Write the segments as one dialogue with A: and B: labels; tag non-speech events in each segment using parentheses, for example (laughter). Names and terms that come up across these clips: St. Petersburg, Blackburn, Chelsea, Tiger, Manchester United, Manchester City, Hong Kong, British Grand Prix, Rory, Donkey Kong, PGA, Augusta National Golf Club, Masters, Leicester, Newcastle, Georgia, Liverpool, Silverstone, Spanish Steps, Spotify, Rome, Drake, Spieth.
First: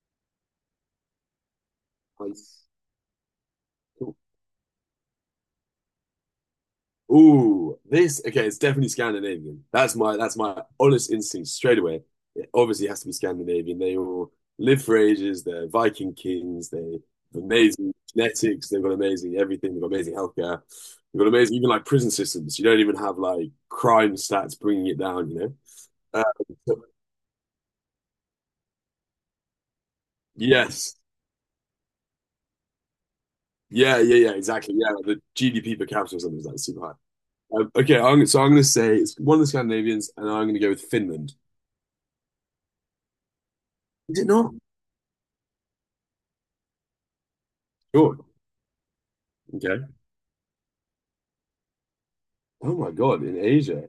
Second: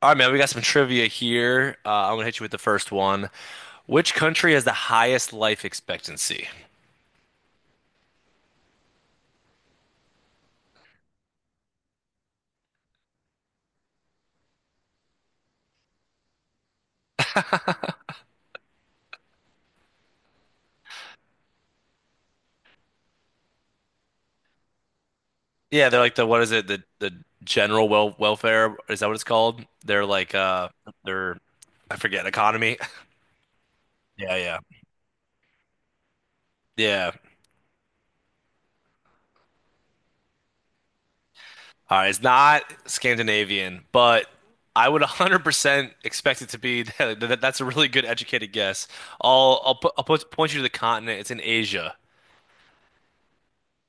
A: All right, man, we got some trivia here. I'm gonna hit you with the
B: Nice.
A: first one. Which
B: Cool.
A: country has the highest life expectancy?
B: Ooh, this, okay, it's definitely Scandinavian. That's my honest instinct straight away. It obviously has to be Scandinavian. They all live for ages, they're Viking kings, they have amazing genetics, they've got amazing everything, they've got amazing healthcare, they've got amazing even like prison systems. You don't even have like crime stats bringing it down, you know?
A: Yeah, they're like
B: Uh,
A: the what is it? The
B: so-
A: the general well welfare is that what it's called? They're like
B: yes.
A: they're I forget economy. (laughs)
B: Yeah, yeah, yeah,
A: Yeah, yeah,
B: exactly. Yeah, the GDP per capita or something is like super high.
A: yeah.
B: Okay, so I'm going to say it's one of the Scandinavians, and I'm going to go with Finland.
A: All right, it's not Scandinavian,
B: Is
A: but
B: it not?
A: I would 100% expect it to be (laughs) that's a really good
B: Sure.
A: educated guess.
B: Okay.
A: Point you to the continent. It's in Asia,
B: Oh my God, in Asia.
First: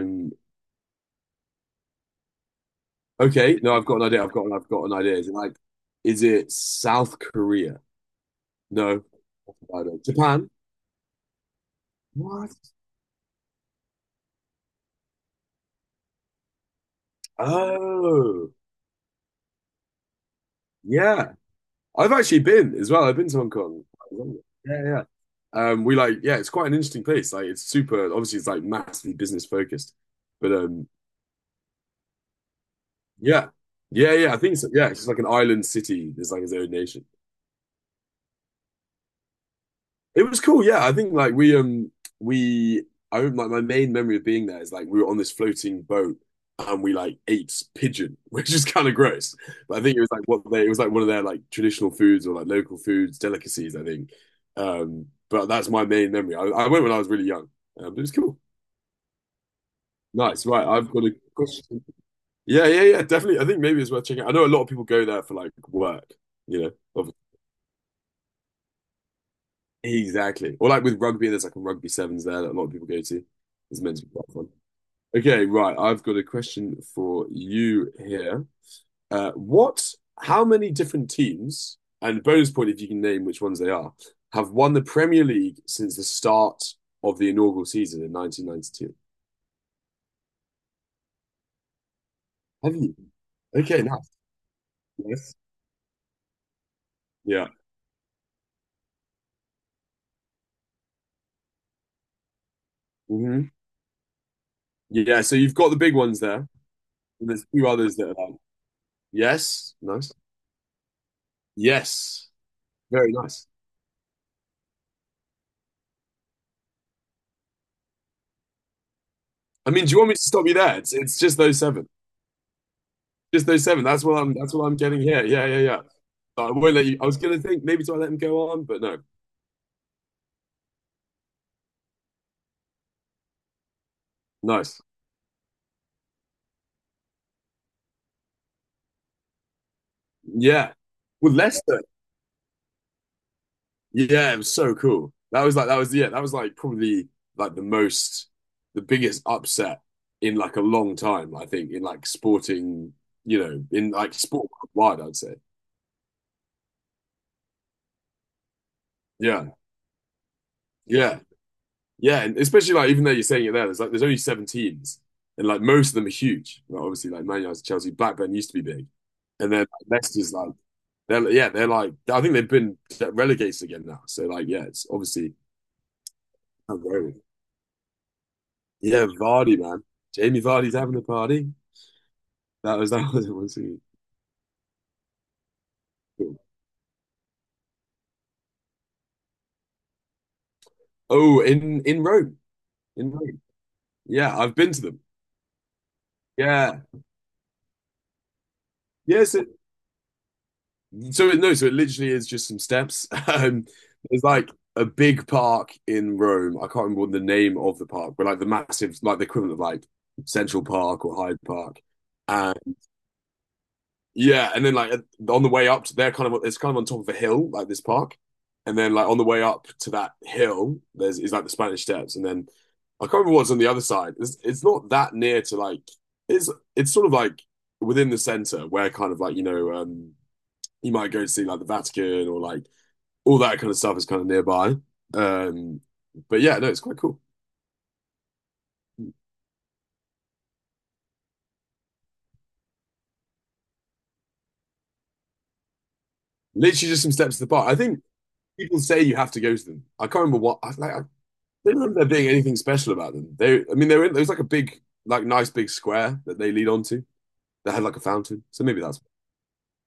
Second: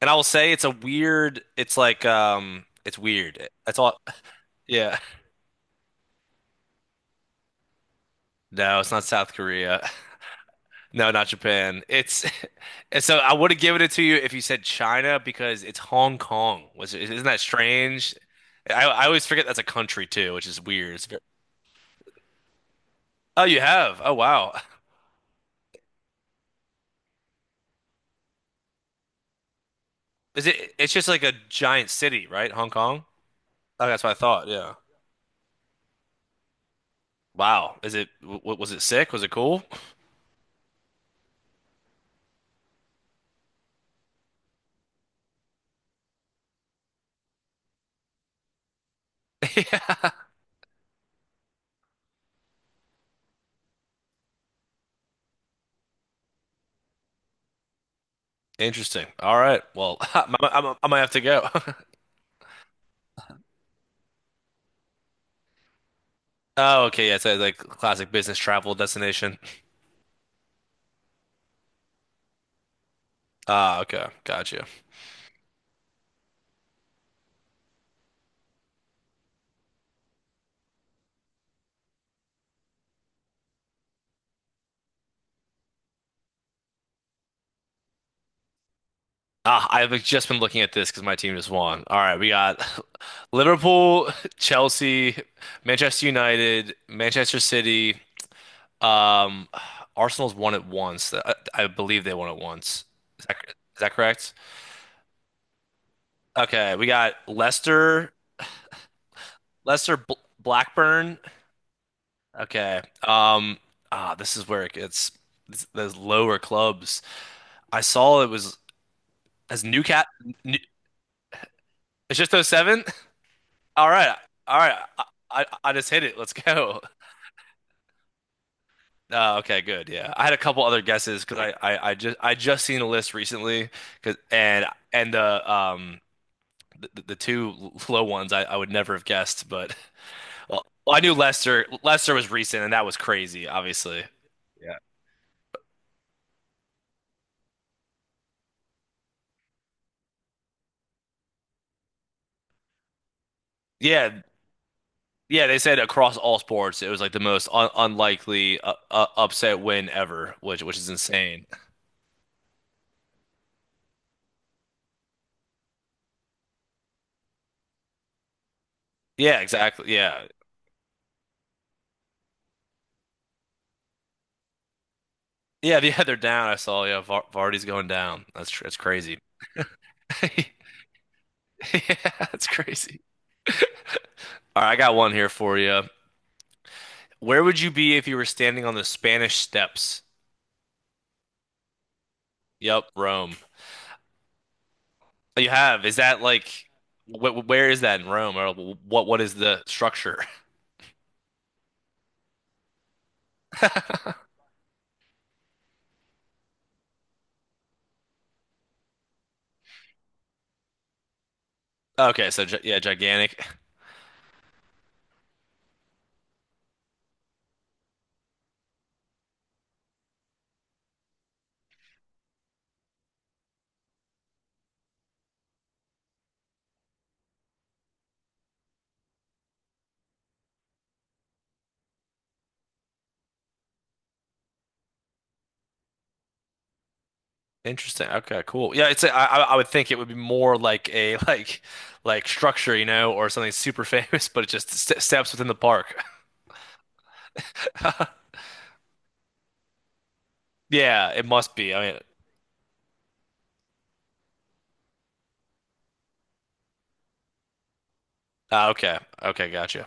A: and I will say it's a weird. It's like it's weird.
B: okay. No,
A: That's
B: I've
A: all.
B: got an idea. I've got an
A: Yeah.
B: idea. Is it like, is it South Korea?
A: No, it's
B: No.
A: not South
B: I
A: Korea. (laughs)
B: don't- Japan?
A: No, not Japan. It's
B: What?
A: (laughs) So I would have given it to you if you said China, because it's Hong Kong. Was it, isn't that strange?
B: Oh,
A: I always forget that's a country too, which is weird. It's very-
B: yeah. I've actually been as well. I've been to
A: Oh,
B: Hong
A: you
B: Kong.
A: have. Oh, wow.
B: Yeah, yeah. We like, yeah, it's quite an interesting place. Like, it's super, obviously, it's like massively business focused.
A: (laughs) Is
B: But
A: it it's just like a giant city, right? Hong Kong?
B: yeah,
A: Oh, that's what
B: yeah,
A: I
B: yeah. I
A: thought.
B: think so.
A: Yeah.
B: Yeah, it's just like an island city. There's like its own nation.
A: Wow. Is it w was it sick? Was it cool?
B: It was cool, yeah. I think like we I remember, like my main memory of being there is like we were on this floating boat and we like ate pigeon, (laughs) which is kind of gross.
A: (laughs)
B: But I think it
A: Yeah.
B: was like what they it was like one of their like traditional foods or like local foods, delicacies, I think. But that's my main memory. I went when I was really young. But it was cool.
A: Interesting. All right. Well, (laughs)
B: Nice, right.
A: I
B: I've
A: might
B: got
A: have
B: a
A: to go.
B: question.
A: (laughs)
B: Yeah, yeah, yeah, definitely. I think maybe it's worth checking out. I know a lot of people go there for like work, you
A: Oh,
B: know.
A: okay. Yeah, it's a, like classic business travel destination.
B: Exactly. Or like with rugby, there's like a rugby sevens there that a lot of people go to.
A: Ah,
B: It's meant to
A: okay.
B: be quite fun.
A: Gotcha.
B: Okay, right. I've got a question for you here. Uh, what, how many different teams, and bonus point if you can name which ones they are, have won the Premier League since the start of the inaugural season in 1992?
A: Ah, I've just been looking at this because my team just won. All right, we got
B: Have you?
A: (laughs)
B: Okay,
A: Liverpool,
B: nice.
A: Chelsea,
B: Yes.
A: Manchester United, Manchester
B: Yeah.
A: City. Um, Arsenal's won it once. I believe they won it once. Is that,
B: Hmm.
A: is that correct?
B: Yeah, so you've got the big ones there,
A: Okay, we got
B: and there's a few others that
A: Leicester,
B: are like, yes,
A: Leicester
B: nice.
A: Bl Blackburn.
B: Yes.
A: Okay.
B: Very nice.
A: This is where it gets those lower clubs. I saw it was as
B: I mean, do you want
A: Newcastle.
B: me to stop you
A: It's
B: there? It's just those seven.
A: just those seven.
B: Just those seven.
A: All
B: That's
A: right.
B: what I'm that's
A: All
B: what
A: right.
B: I'm getting
A: I,
B: here.
A: I
B: Yeah, yeah,
A: I
B: yeah.
A: just hit it. Let's
B: I won't
A: go.
B: let
A: (laughs)
B: you I was gonna think maybe do I let him go on, but no.
A: Okay, good. Yeah. I had a couple other guesses because I just seen a list recently 'cause- and
B: Nice.
A: and the two low ones I would never have guessed, but (laughs) well,
B: Yeah.
A: well, I knew
B: Well,
A: Lester
B: Leicester.
A: Lester was recent and that was crazy, obviously.
B: Yeah, it was so
A: Yeah.
B: cool. That was like that was yeah, that was like probably like the most the biggest upset in like a long time, I think, in like sporting, you know, in like
A: Yeah,
B: sport wide, I'd say.
A: yeah, they said across all sports it was like the most un unlikely
B: Yeah.
A: upset win ever, which is
B: Yeah.
A: insane.
B: Yeah, and especially like even though you're saying it there, there's only seven teams, and like most of them are huge. Like, obviously, like Man United, Chelsea, Blackburn used to be big,
A: Yeah,
B: and then like
A: exactly. Yeah,
B: Leicester's like they're like I think they've been relegated again now. So like yeah, it's obviously
A: yeah, yeah, they're (laughs) down. I
B: not
A: saw. Yeah,
B: growing.
A: Vardy's going down. That's
B: Yeah,
A: crazy.
B: Vardy, man, Jamie
A: (laughs)
B: Vardy's having a party.
A: Yeah, that's
B: That was (laughs)
A: crazy.
B: that was one thing.
A: All right, I got one here for you. Where would you be if you were standing on the Spanish Steps?
B: Oh, in Rome,
A: Yep,
B: in
A: Rome.
B: Rome. Yeah, I've been to them.
A: Oh, you have. Is that like,
B: Yeah,
A: wh where is that in Rome, or what? What is
B: yes.
A: the structure?
B: No, so it literally is just some steps. (laughs)
A: (laughs)
B: There's like a big park in Rome. I can't remember what the name of the park, but like the massive, like the equivalent of like Central Park or Hyde Park.
A: Okay, so
B: And
A: yeah, gigantic.
B: yeah, and then like on the way up to there, kind of it's kind of on top of a hill, like this park. And then like on the way up to that hill, there's is like the Spanish Steps, and then I can't remember what's on the other side. It's not that near to like it's it's sort of like within the center where kind of like you might go see like the Vatican or like all that kind of stuff is kind of nearby. Um, but yeah, no, it's quite cool.
A: Interesting. Okay, cool. Yeah, it's. A, I would think it would be more like a (laughs) like structure, or something super (laughs) famous, but it just st steps within the park. (laughs)
B: Literally just some steps to the park. I think people say you have to go to them. I can't remember what I like. I
A: Yeah, it must be.
B: don't
A: I mean,
B: remember there being anything special about them. They, I mean, they were in, there was like a big, like nice big square that they lead onto that had like a fountain. So
A: ah,
B: maybe
A: okay.
B: that's
A: Okay, gotcha.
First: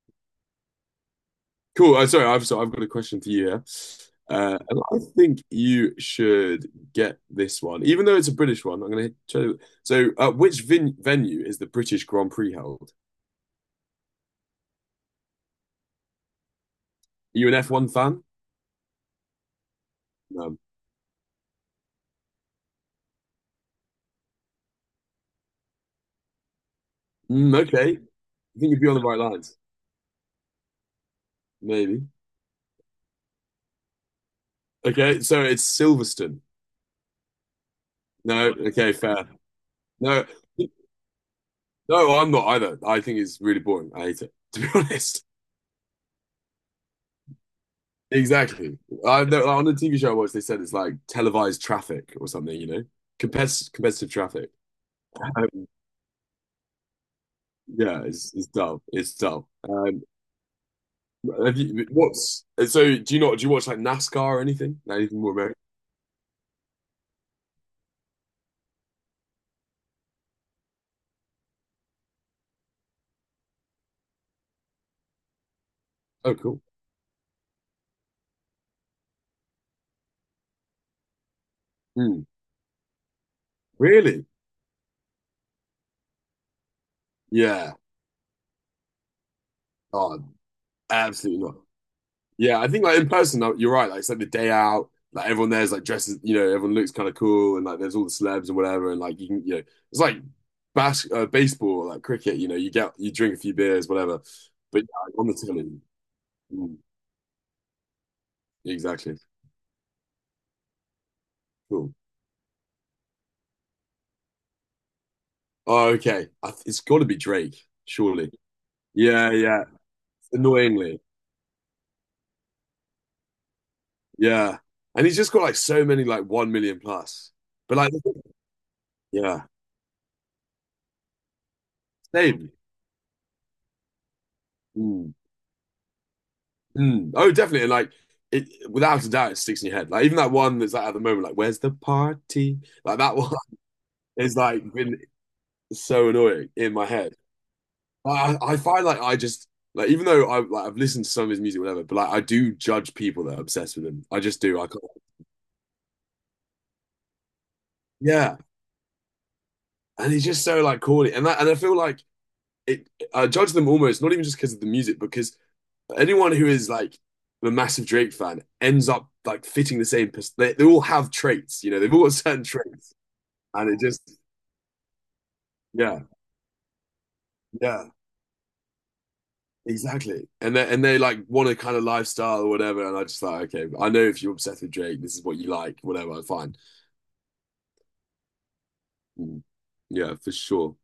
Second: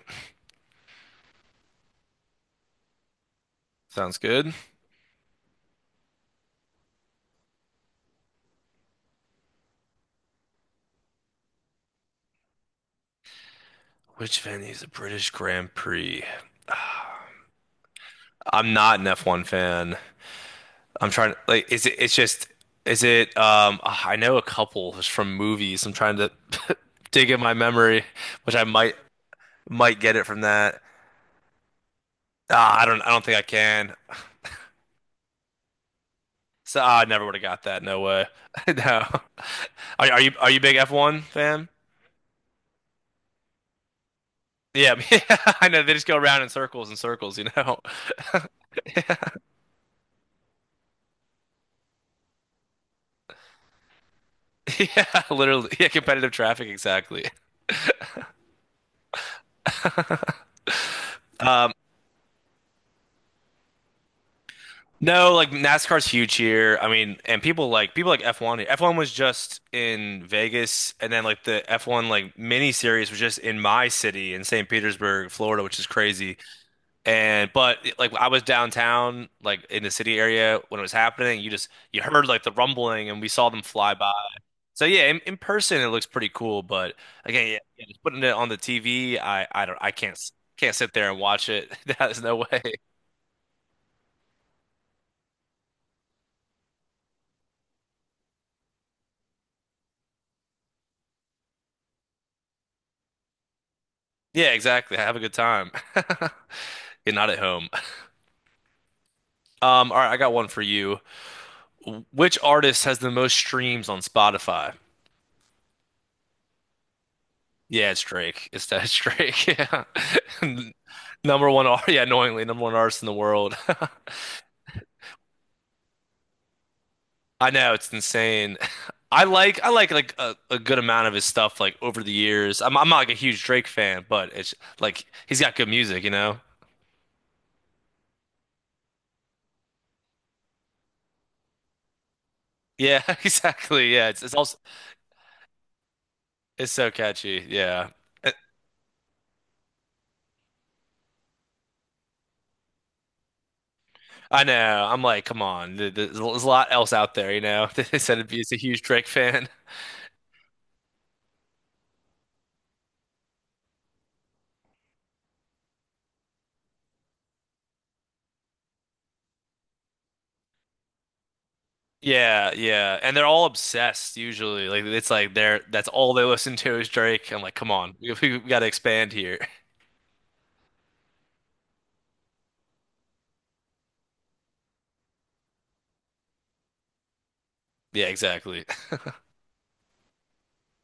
B: cool. Sorry, I've so I've got a question for you here.
A: Sounds good.
B: And I think you should get this one, even though it's a British one. I'm going to show you. So, which vin venue is the British Grand Prix held?
A: Which venue is the British Grand Prix?
B: You an F1 fan?
A: I'm not an F1 fan.
B: No.
A: I'm trying to like is it it's just I know a couple is from movies. I'm trying to (laughs) dig in my
B: Mm, okay.
A: memory, which
B: I
A: I
B: think you'd be on the right lines.
A: might get it from that.
B: Maybe.
A: Ah, I don't think I can.
B: Okay, so it's Silverstone.
A: So I never would have got that. No way. (laughs)
B: No, okay,
A: No.
B: fair.
A: Are, are
B: No,
A: you are you a big F1 fan?
B: no, I'm not either. I think it's really boring. I hate it, to be (laughs)
A: Yeah,
B: honest.
A: (laughs) I know they just go around in circles and circles. (laughs)
B: Exactly. I No, on the TV show I watched, they said it's like televised traffic or something, you know? Competitive, competitive traffic.
A: (laughs) Yeah,
B: Um,
A: literally. Yeah, competitive traffic, exactly.
B: yeah, it's dull. It's dull. Have
A: Um,
B: you, what's so? Do you not, do you watch like NASCAR or anything? Like, anything more
A: no, like
B: American?
A: NASCAR's huge here. I mean, and people like F1. F1 was just in Vegas, and then like the F1 like mini series was just in my city in St. Petersburg, Florida, which is
B: Oh,
A: crazy.
B: cool.
A: And but like I was downtown, like in the city area when it was happening, you
B: Hmm.
A: heard like the rumbling, and we saw them fly by.
B: Really?
A: So yeah, in person it looks pretty cool, but again, yeah,
B: Yeah.
A: yeah, just putting it on the TV, I don't I
B: Oh,
A: can't sit there and
B: absolutely
A: watch
B: not.
A: it. (laughs) There's no
B: Yeah,
A: way.
B: I think like in person, like, you're right. Like it's like the day out, like everyone there's like dresses, you know, everyone looks kind of cool, and like there's all the celebs and whatever, and like you can, you know, it's like baseball, like cricket. You know, you get you drink a few beers, whatever.
A: Yeah,
B: But yeah,
A: exactly. Have
B: like,
A: a
B: on
A: good
B: the
A: time.
B: telly, mm,
A: (laughs) You're not at home.
B: exactly.
A: All right, I got one for you.
B: Cool.
A: Which artist has the most streams on Spotify?
B: Oh, okay. I th it's got to be Drake,
A: Yeah, it's
B: surely.
A: Drake. It's
B: Yeah,
A: Drake. (laughs)
B: yeah.
A: Yeah. (laughs)
B: Annoyingly,
A: Number one, yeah, annoyingly, number one artist in the world. (laughs)
B: yeah. And he's just got like so many like 1 million plus.
A: I know
B: But
A: it's
B: like,
A: insane. (laughs) I
B: yeah,
A: like I like a good amount of his stuff like over the
B: same.
A: years. I'm not like a huge Drake fan, but it's like
B: Mm.
A: he's got good music, you know?
B: Mm. Oh, definitely. And like it without a doubt, it sticks in your head. Like even that one that's like at the moment, like "Where's the party?" Like
A: Yeah, (laughs)
B: that one
A: exactly. Yeah,
B: (laughs) is like been so annoying
A: it's
B: in my
A: so
B: head.
A: catchy. Yeah. Uh,
B: Like, I find like I just like even though I've listened to some of his music, whatever, but like I do judge people that are obsessed with him. I just
A: I
B: do. I can't.
A: know. I'm like, come on. There's a lot else out there. (laughs) They said it'd
B: Yeah,
A: be it's a huge Drake fan. (laughs)
B: and he's just so like corny, and that, and I feel like it. I judge them almost not even just because of the music, because anyone who is like a massive Drake fan ends up like fitting the same, they all have traits, you know. They've all got certain
A: Yeah,
B: traits,
A: yeah. And they're all
B: and it
A: obsessed
B: just
A: usually. Like it's like they're that's
B: yeah,
A: all they listen to is Drake. I'm like, come
B: yeah,
A: on. (laughs) We gotta expand here. (laughs)
B: exactly. And they like want a kind of lifestyle or whatever, and I just like, okay, I know if you're obsessed with Drake, this is what you like, whatever, fine.
A: Yeah, exactly.
B: Mm, yeah, for sure.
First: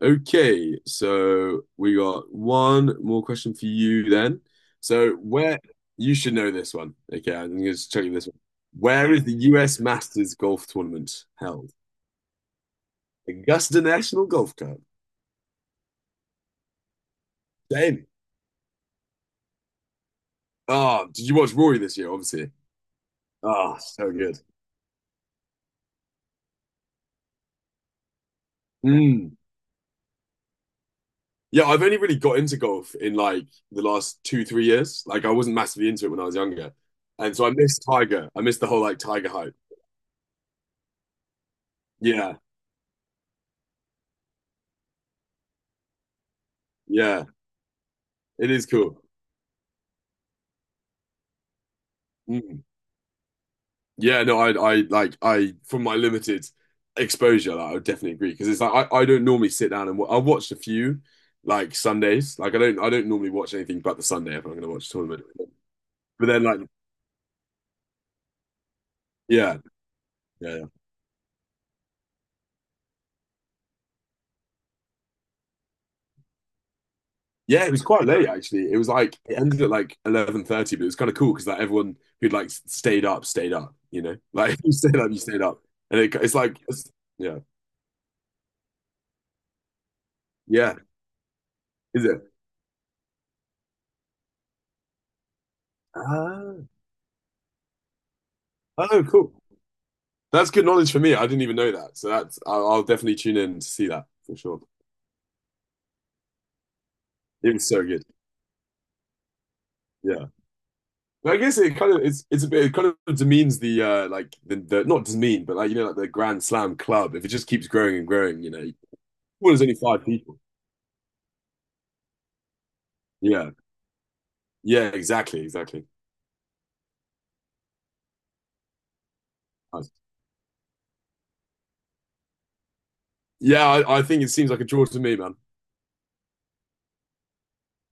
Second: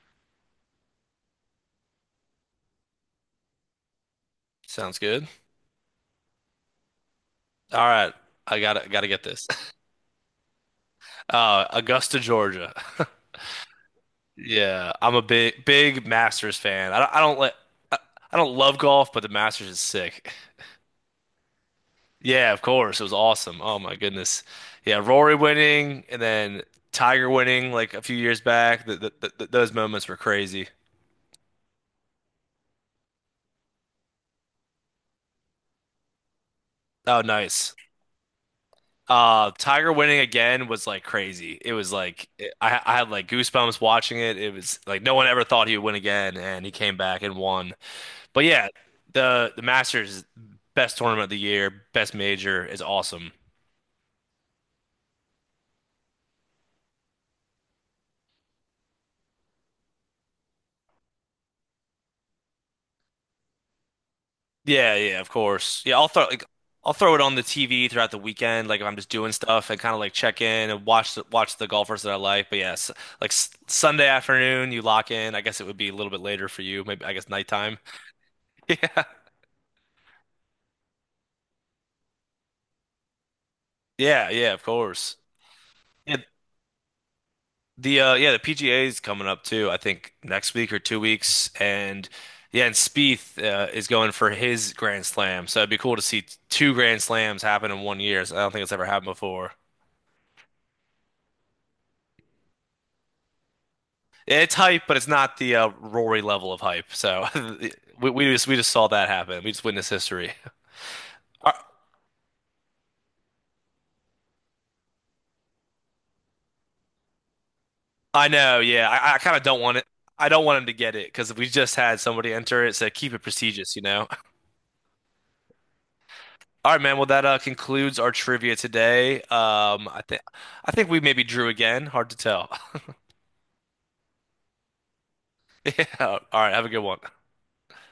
B: Okay, so we got one more question for you then.
A: (laughs) Sounds
B: So
A: good.
B: where? You should know this one. Okay, I'm gonna
A: All
B: just check
A: right.
B: you this one.
A: I gotta
B: Where
A: get
B: is the
A: this.
B: U.S. Masters golf tournament held?
A: Augusta, Georgia. (laughs)
B: Augusta National Golf Club.
A: Yeah, I'm a big Masters fan. I,
B: Damn.
A: I don't love golf, but the Masters is sick.
B: Ah, did you watch Rory this year? Obviously.
A: Yeah, of course. It was awesome.
B: Ah,
A: Oh my
B: so good.
A: goodness. Yeah, Rory winning and then Tiger winning like a few years back. The, the,
B: Mm.
A: the, those moments were crazy.
B: Yeah, I've only really got into golf in like the last two, 3 years. Like I wasn't massively into it when I was younger.
A: Oh,
B: And so I
A: nice.
B: missed Tiger. I missed the whole like Tiger hype.
A: Tiger winning again was like crazy. It was like
B: Yeah,
A: I had like goosebumps watching it. It was like no one ever thought he would win again, and he came back
B: yeah.
A: and won. But
B: It is
A: yeah,
B: cool.
A: the Masters best tournament of the year, best
B: Mm.
A: major is awesome.
B: Yeah, no, I like I from my limited exposure, like, I would definitely agree. Because it's like I don't normally sit down and I watched a few like Sundays. Like I don't normally watch anything but the Sunday if I'm gonna watch a
A: Yeah, yeah,
B: tournament.
A: of course. Yeah,
B: But then like
A: I'll throw it on the TV throughout the weekend, like if I'm just doing
B: yeah,
A: stuff and kind of like check
B: yeah.
A: in and watch the golfers that I like. But yes, like s Sunday afternoon, you lock in. I guess it would be a little bit later for you, maybe I guess
B: Yeah, it
A: nighttime.
B: was
A: (laughs)
B: quite late actually. It was
A: Yeah,
B: like it ended at like 11:30, but it was kind of cool because like everyone who'd like stayed up stayed up. You know,
A: yeah, yeah,
B: like
A: of
B: (laughs)
A: course.
B: you stayed up, and it,
A: Yeah,
B: it's like it's- yeah,
A: Yeah, the PGA is coming up too, I think next week
B: yeah.
A: or 2 weeks.
B: Is
A: And
B: it?
A: yeah, and Spieth is going for his Grand Slam. So it'd be cool to see
B: Ah,
A: two Grand Slams happen in one year. So I don't think it's ever
B: oh,
A: happened
B: cool.
A: before.
B: That's good knowledge for me. I didn't even know that. So that's I'll definitely tune in to see that for
A: Yeah, it's
B: sure.
A: hype, but it's not the Rory level of hype. So
B: It
A: (laughs)
B: was so good.
A: we just saw that happen. We just witnessed
B: Yeah,
A: history.
B: but I
A: I,
B: guess it kind of it's a bit it kind of demeans the like the not demean but like you know like the Grand Slam club if it just keeps growing and
A: I
B: growing. You
A: know,
B: know,
A: yeah. I kind of
B: well,
A: don't
B: there's only
A: want it.
B: five
A: I
B: people.
A: don't want him to get it because we just had somebody enter it, so keep it
B: Yeah,
A: prestigious, you know?
B: yeah, exactly, exactly.
A: All right, man. Well, that concludes our trivia today. I think we maybe drew again. Hard to tell.
B: Yeah, I think it seems like a draw to me, man.
A: (laughs) Yeah. All right. Have a good one.